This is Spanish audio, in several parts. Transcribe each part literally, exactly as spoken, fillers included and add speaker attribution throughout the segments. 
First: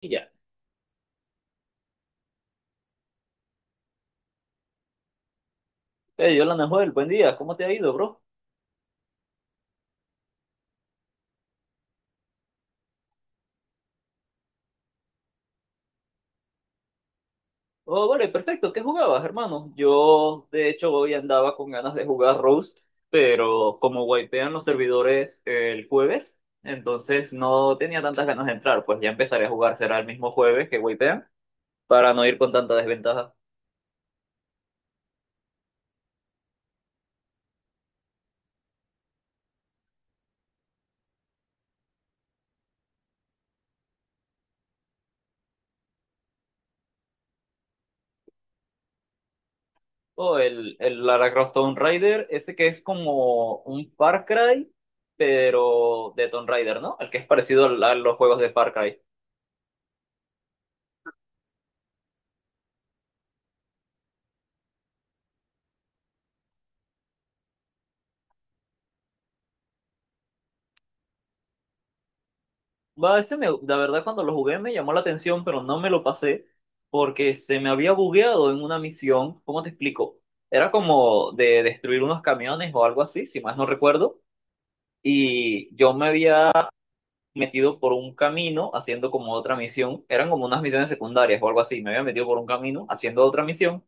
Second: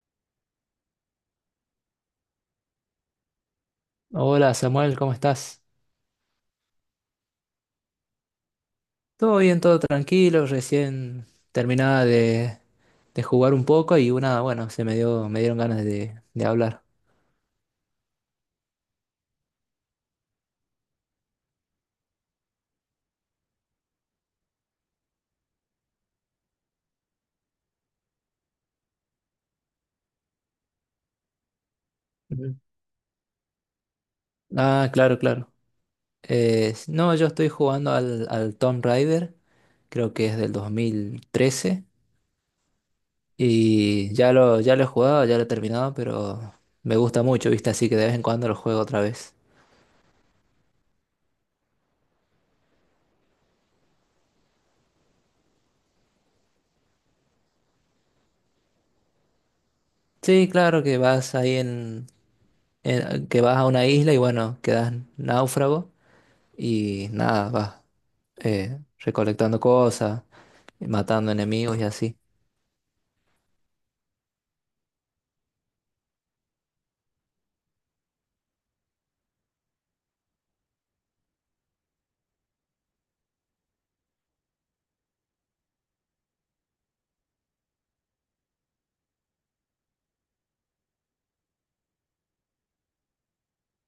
Speaker 1: Y ya.
Speaker 2: Hola Samuel, ¿cómo estás?
Speaker 1: Hey, Yolanda Joel, buen día, ¿cómo te ha ido, bro?
Speaker 2: Todo bien, todo tranquilo, recién terminaba de, de jugar un poco y una, bueno, se me dio, me dieron ganas de, de hablar.
Speaker 1: Oh, vale, perfecto, ¿qué jugabas, hermano? Yo, de hecho, hoy andaba con ganas de jugar Roast, pero como wipean los servidores el jueves, entonces no tenía tantas ganas de entrar, pues ya empezaré a jugar, será el mismo jueves que wipean, para no ir con
Speaker 2: Ujú.
Speaker 1: tanta desventaja.
Speaker 2: Ah, claro, claro. Eh, no, yo estoy jugando al, al Tomb Raider, creo que es del dos mil trece y ya lo, ya lo he jugado, ya lo he terminado, pero me gusta mucho, ¿viste? Así que de vez en cuando lo juego otra vez.
Speaker 1: Oh, el, el Lara Croft Tomb Raider, ese que es como un Far Cry, pero de Tomb Raider, ¿no? El que es parecido al- a los juegos de Far Cry.
Speaker 2: Sí, claro que vas ahí en, en- que vas a una isla y bueno, quedas náufrago y nada, vas eh, recolectando cosas, matando enemigos y así.
Speaker 1: Va, ese me, la verdad cuando lo jugué me llamó la atención, pero no me lo pasé porque se me había bugueado en una misión. ¿Cómo te explico? Era como de destruir unos camiones o algo así, si más no recuerdo. Y yo me había metido por un camino haciendo como otra misión. Eran como unas misiones secundarias o algo así. Me había metido por un camino haciendo otra misión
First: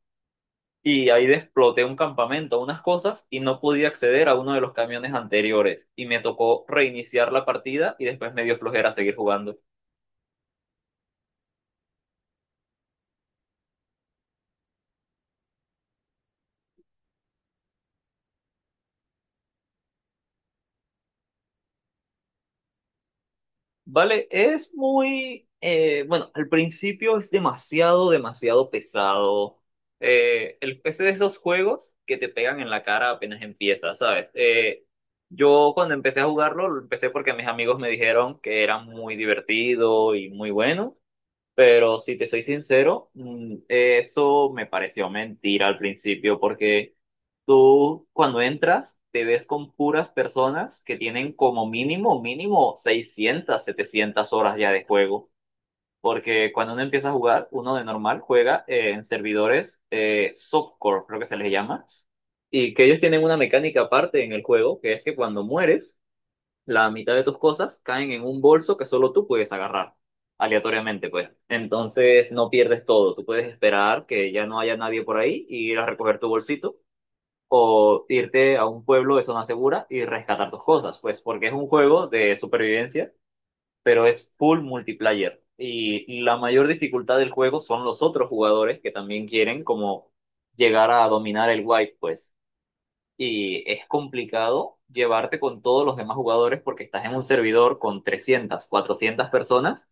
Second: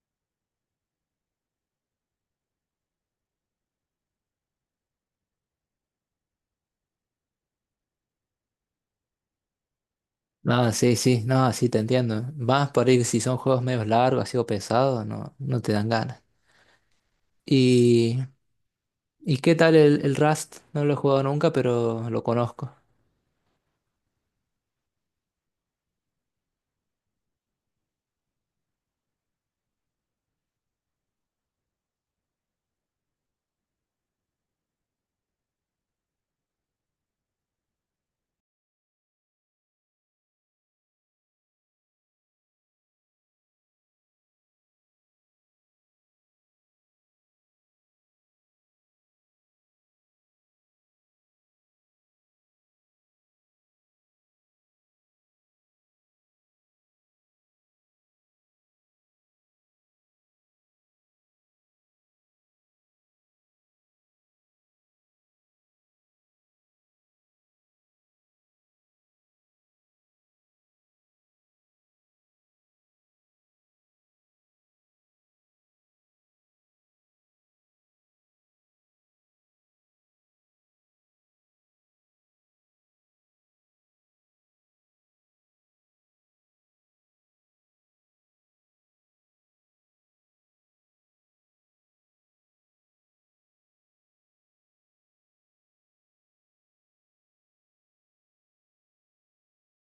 Speaker 1: y ahí exploté un campamento, unas cosas y no podía acceder a uno de los camiones anteriores. Y me tocó reiniciar la partida y después me dio flojera seguir jugando.
Speaker 2: Nada, sí, sí, no, sí te entiendo. Más por ahí si son juegos medio largos, así o pesados, no, no te dan ganas. ¿Y, y qué tal el, el Rust? No lo he jugado nunca, pero lo conozco.
Speaker 1: Vale, es muy, eh, bueno, al principio es demasiado, demasiado pesado. Eh, el P C de esos juegos que te pegan en la cara apenas empieza, ¿sabes? Eh, yo cuando empecé a jugarlo, lo empecé porque mis amigos me dijeron que era muy divertido y muy bueno, pero si te soy sincero, mm, eso me pareció mentira al principio porque. Tú cuando entras te ves con puras personas que tienen como mínimo, mínimo seiscientas setecientas horas ya de juego. Porque cuando uno empieza a jugar, uno de normal juega eh, en servidores eh, softcore, creo que se les llama, y que ellos tienen una mecánica aparte en el juego, que es que cuando mueres, la mitad de tus cosas caen en un bolso que solo tú puedes agarrar, aleatoriamente, pues. Entonces no pierdes todo, tú puedes esperar que ya no haya nadie por ahí y ir a recoger tu bolsito o irte a un pueblo de zona segura y rescatar tus cosas, pues porque es un juego de supervivencia, pero es full multiplayer. Y la mayor dificultad del juego son los otros jugadores que también quieren como llegar a dominar el wipe, pues. Y es complicado llevarte con todos los demás jugadores porque estás en un servidor con trescientas cuatrocientas personas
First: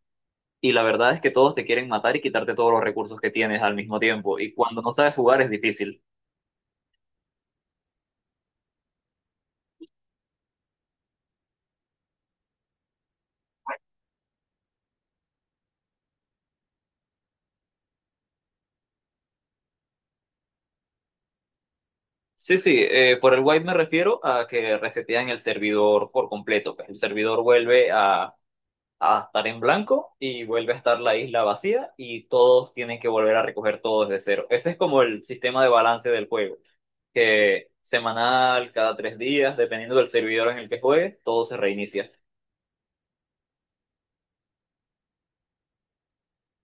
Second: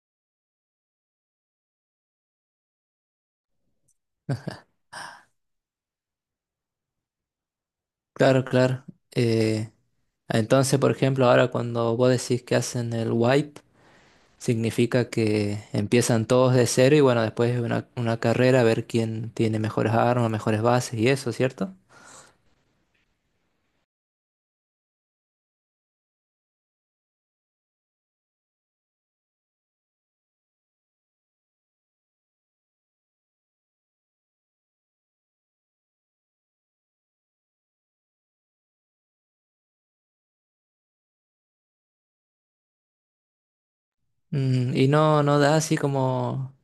Speaker 1: y la verdad es que todos te quieren matar y quitarte todos los recursos que tienes al mismo tiempo. Y cuando no sabes jugar es difícil.
Speaker 2: Claro, claro. Eh, entonces, por ejemplo, ahora cuando vos decís que hacen el wipe, significa que empiezan todos de cero y bueno, después es una, una carrera a ver quién tiene mejores armas, mejores bases y eso, ¿cierto?
Speaker 1: Sí, sí, eh, por el wipe me refiero a que resetean el servidor por completo, pues. El servidor vuelve a, a estar en blanco y vuelve a estar la isla vacía y todos tienen que volver a recoger todo desde cero. Ese es como el sistema de balance del juego, que semanal, cada tres días, dependiendo del servidor en el que juegues, todo se reinicia.
Speaker 2: Mm, y no, no da así como,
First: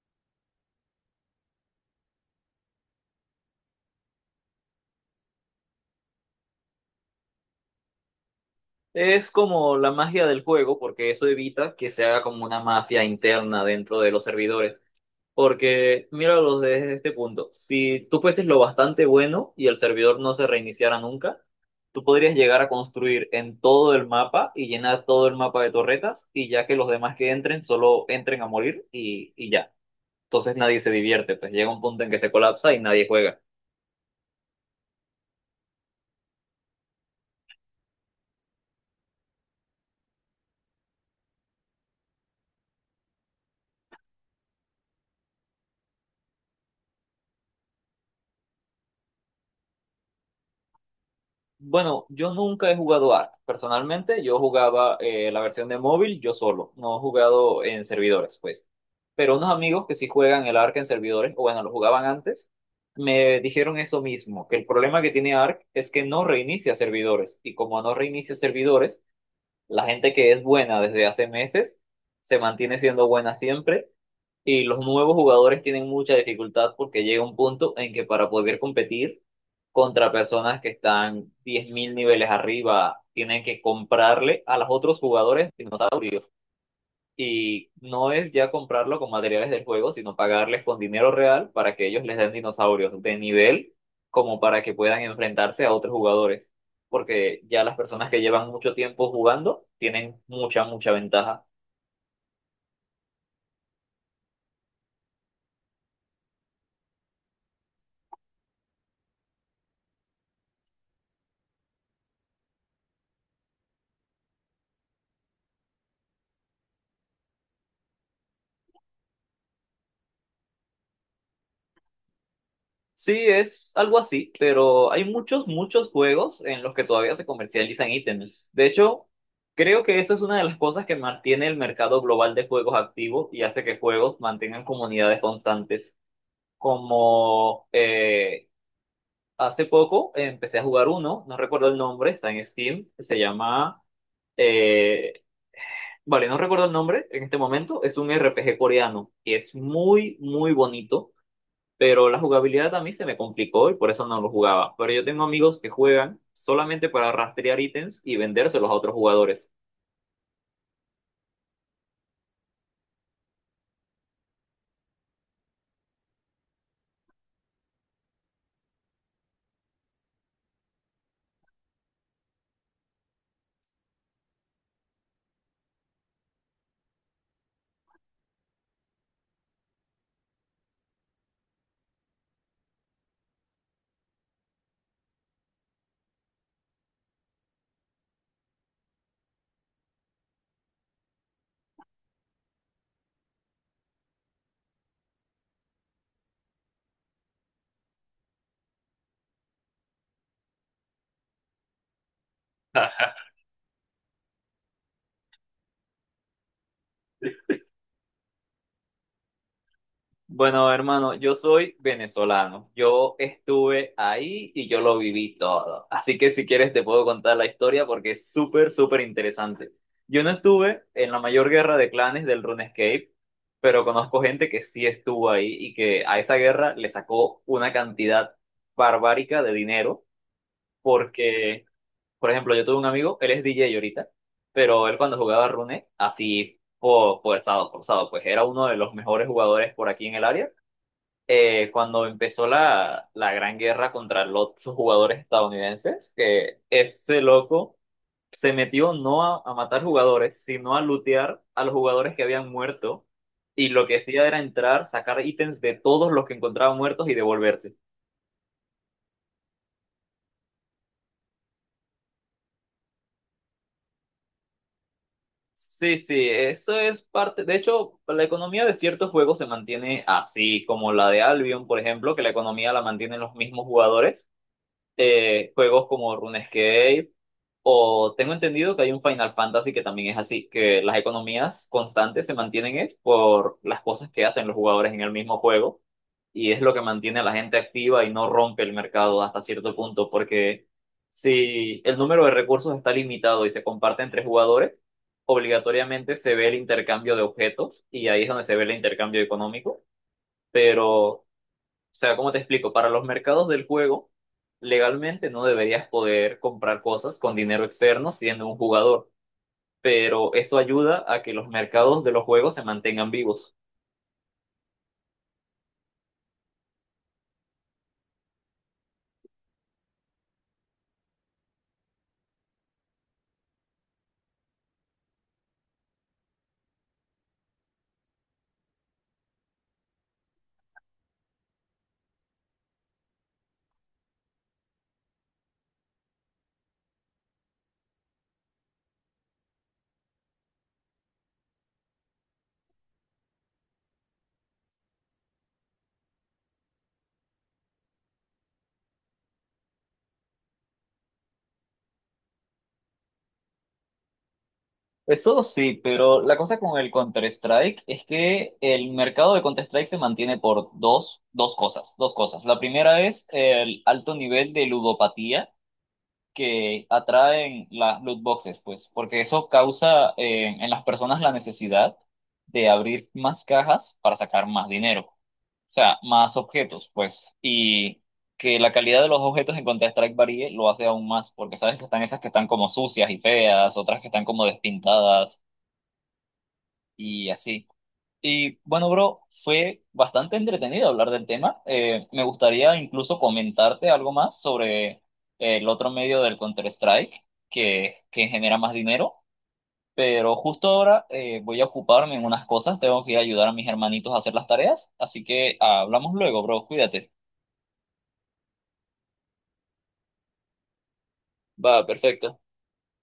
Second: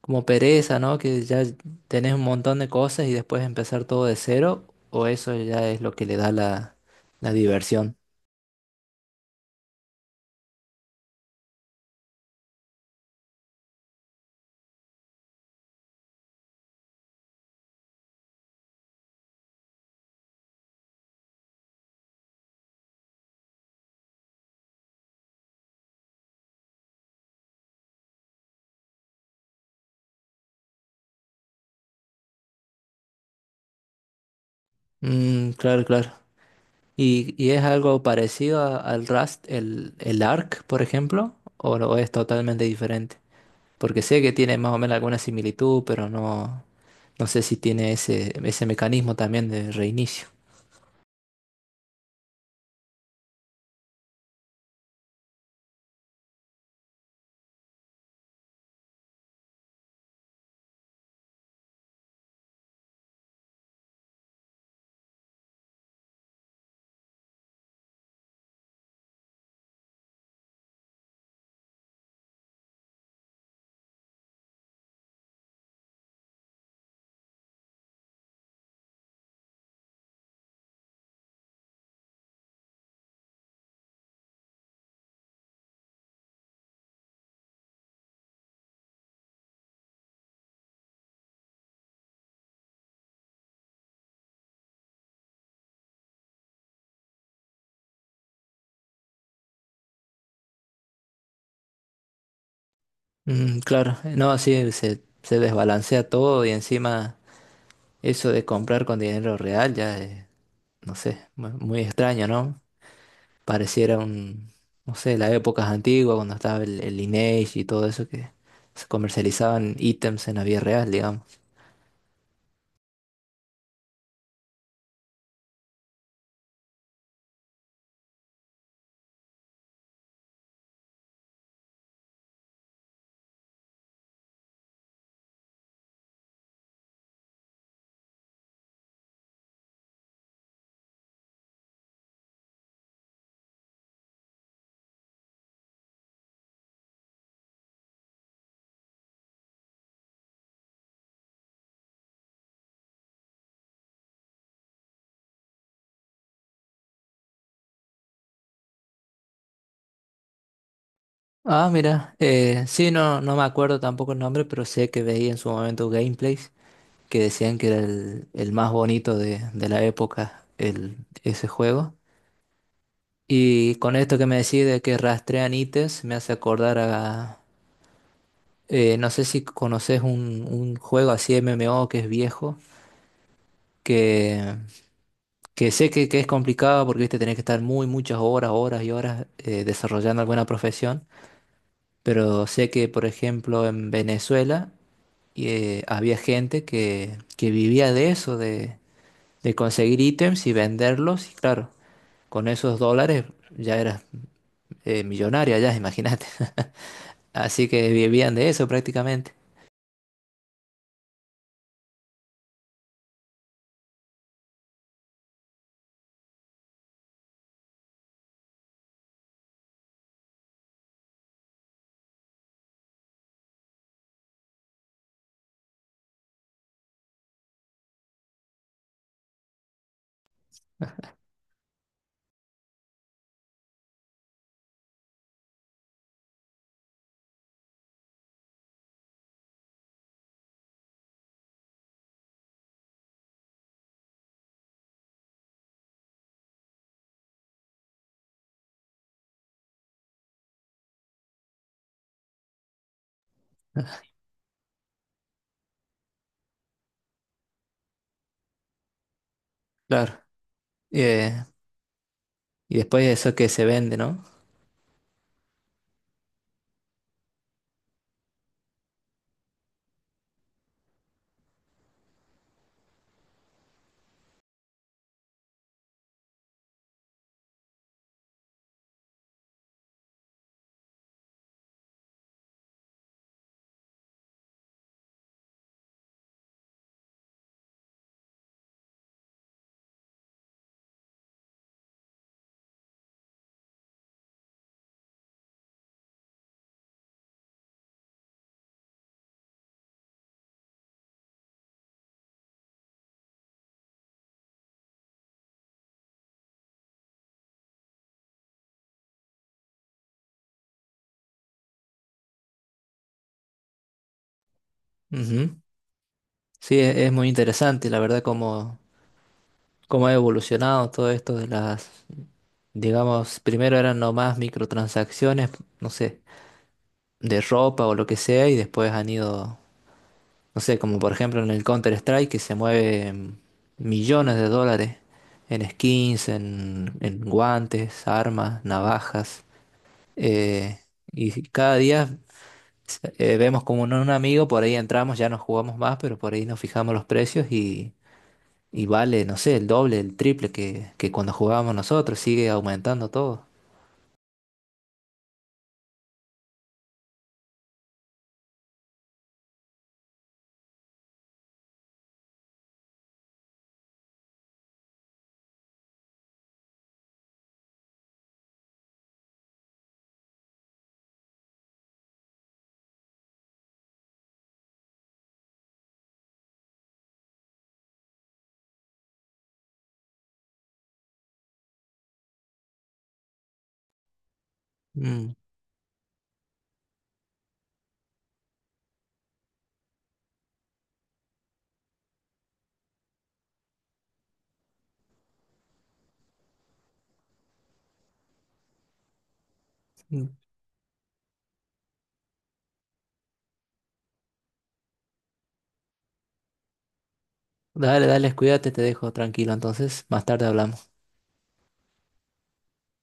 Speaker 2: como pereza, ¿no? Que ya tenés un montón de cosas y después empezar todo de cero, o eso ya es lo que le da la, la diversión.
Speaker 1: Es como la magia del juego porque eso evita que se haga como una mafia interna dentro de los servidores. Porque míralos desde este punto. Si tú fueses lo bastante bueno y el servidor no se reiniciara nunca, tú podrías llegar a construir en todo el mapa y llenar todo el mapa de torretas y ya que los demás que entren solo entren a morir y, y ya. Entonces nadie se divierte, pues llega un punto en que se colapsa y nadie juega.
Speaker 2: Mm, claro, claro. ¿Y, y es algo parecido a- al Rust, el, el Arc, por ejemplo? ¿O, no, o es totalmente diferente? Porque sé que tiene más o menos alguna similitud, pero no, no sé si tiene ese, ese mecanismo también de reinicio.
Speaker 1: Bueno, yo nunca he jugado Ark. Personalmente, yo jugaba eh, la versión de móvil yo solo. No he jugado en servidores, pues. Pero unos amigos que sí juegan el Ark en servidores, o bueno, lo jugaban antes, me dijeron eso mismo, que el problema que tiene Ark es que no reinicia servidores. Y como no reinicia servidores, la gente que es buena desde hace meses se mantiene siendo buena siempre y los nuevos jugadores tienen mucha dificultad porque llega un punto en que para poder competir contra personas que están diez mil niveles arriba, tienen que comprarle a los otros jugadores dinosaurios y no es ya comprarlo con materiales del juego, sino pagarles con dinero real para que ellos les den dinosaurios de nivel como para que puedan enfrentarse a otros jugadores, porque ya las personas que llevan mucho tiempo jugando tienen mucha, mucha ventaja.
Speaker 2: Mm, claro, no, sí, se, se desbalancea todo y encima... Eso de comprar con dinero real ya, es, no sé, mu- muy extraño, ¿no? Pareciera un, no sé, las épocas antiguas cuando estaba el, el Lineage y todo eso que se comercializaban ítems en la vida real, digamos.
Speaker 1: Sí, es algo así, pero hay muchos, muchos juegos en los que todavía se comercializan ítems. De hecho, creo que eso es una de las cosas que mantiene el mercado global de juegos activo y hace que juegos mantengan comunidades constantes como. eh, Hace poco empecé a jugar uno, no recuerdo el nombre, está en Steam, se llama. Eh, vale, no recuerdo el nombre en este momento, es un R P G coreano y es muy, muy bonito, pero la jugabilidad a mí se me complicó y por eso no lo jugaba. Pero yo tengo amigos que juegan solamente para rastrear ítems y vendérselos a otros jugadores.
Speaker 2: Ah, mira, eh, sí, no, no me acuerdo tampoco el nombre, pero sé que veía en su momento gameplays que decían que era el, el más bonito de, de la época, el, ese juego. Y con esto que me decís de que rastrean ítems, me hace acordar a, Eh, no sé si conoces un, un juego así de M M O que es viejo, que, que sé que, que es complicado porque viste, tenés que estar muy muchas horas, horas y horas eh, desarrollando alguna profesión, pero sé que, por ejemplo, en Venezuela eh, había gente que, que vivía de eso, de, de conseguir ítems y venderlos, y claro, con esos dólares ya eras eh, millonario, ya, imagínate. Así que vivían de eso prácticamente.
Speaker 1: Bueno, hermano, yo soy venezolano. Yo estuve ahí y yo lo viví todo. Así que si quieres te puedo contar la historia porque es súper, súper interesante. Yo no estuve en la mayor guerra de clanes del RuneScape, pero conozco gente que sí estuvo ahí y que a esa guerra le sacó una cantidad barbárica de dinero porque, por ejemplo, yo tuve un amigo, él es D J ahorita, pero él cuando jugaba Rune, así, po- forzado, forzado, pues era uno de los mejores jugadores por aquí en el área eh, cuando empezó la, la gran guerra contra los jugadores estadounidenses, que ese loco se metió no a, a matar jugadores, sino a lootear a los jugadores que habían muerto, y lo que hacía era entrar, sacar ítems de todos los que encontraba muertos y devolverse.
Speaker 2: Claro. Eh, y después eso que se vende, ¿no?
Speaker 1: Sí, sí, eso es parte. De hecho, la economía de ciertos juegos se mantiene así, como la de Albion, por ejemplo, que la economía la mantienen los mismos jugadores. Eh, juegos como RuneScape o tengo entendido que hay un Final Fantasy que también es así, que las economías constantes se mantienen es por las cosas que hacen los jugadores en el mismo juego y es lo que mantiene a la gente activa y no rompe el mercado hasta cierto punto, porque si el número de recursos está limitado y se comparte entre jugadores, obligatoriamente se ve el intercambio de objetos y ahí es donde se ve el intercambio económico, pero o sea, ¿cómo te explico? Para los mercados del juego, legalmente no deberías poder comprar cosas con dinero externo siendo un jugador, pero eso ayuda a que los mercados de los juegos se mantengan vivos.
Speaker 2: Ujú. Sí, e- es muy interesante, la verdad, cómo, cómo ha evolucionado todo esto de las, digamos, primero eran nomás microtransacciones, no sé, de ropa o lo que sea, y después han ido, no sé, como por ejemplo en el Counter-Strike, que se mueven millones de dólares en skins, en, en guantes, armas, navajas, eh, y cada día eh, vemos como un, un amigo, por ahí entramos, ya no jugamos más, pero por ahí nos fijamos los precios. Y vale, no sé, el doble, el triple que, que cuando jugábamos nosotros, sigue aumentando todo.
Speaker 1: Eso sí, pero la cosa con el Counter-Strike es que el mercado de Counter-Strike se mantiene por dos, dos cosas, dos cosas. La primera es el alto nivel de ludopatía que atraen las loot boxes, pues, porque eso causa eh, en las personas la necesidad de abrir más cajas para sacar más dinero, o sea, más objetos, pues, y que la calidad de los objetos en Counter-Strike varíe lo hace aún más, porque sabes que están esas que están como sucias y feas, otras que están como
Speaker 2: Mm,
Speaker 1: despintadas y así. Y bueno, bro, fue bastante entretenido hablar del tema. Eh, me gustaría incluso comentarte algo más sobre el otro medio del Counter-Strike que, que genera más dinero,
Speaker 2: mm.
Speaker 1: pero justo ahora eh, voy a ocuparme en unas cosas, tengo que ayudar a mis hermanitos a hacer las tareas, así que ah, hablamos luego, bro, cuídate.
Speaker 2: Dale, dale, cuídate, te dejo tranquilo entonces, más tarde hablamos.
Speaker 1: Va, perfecto.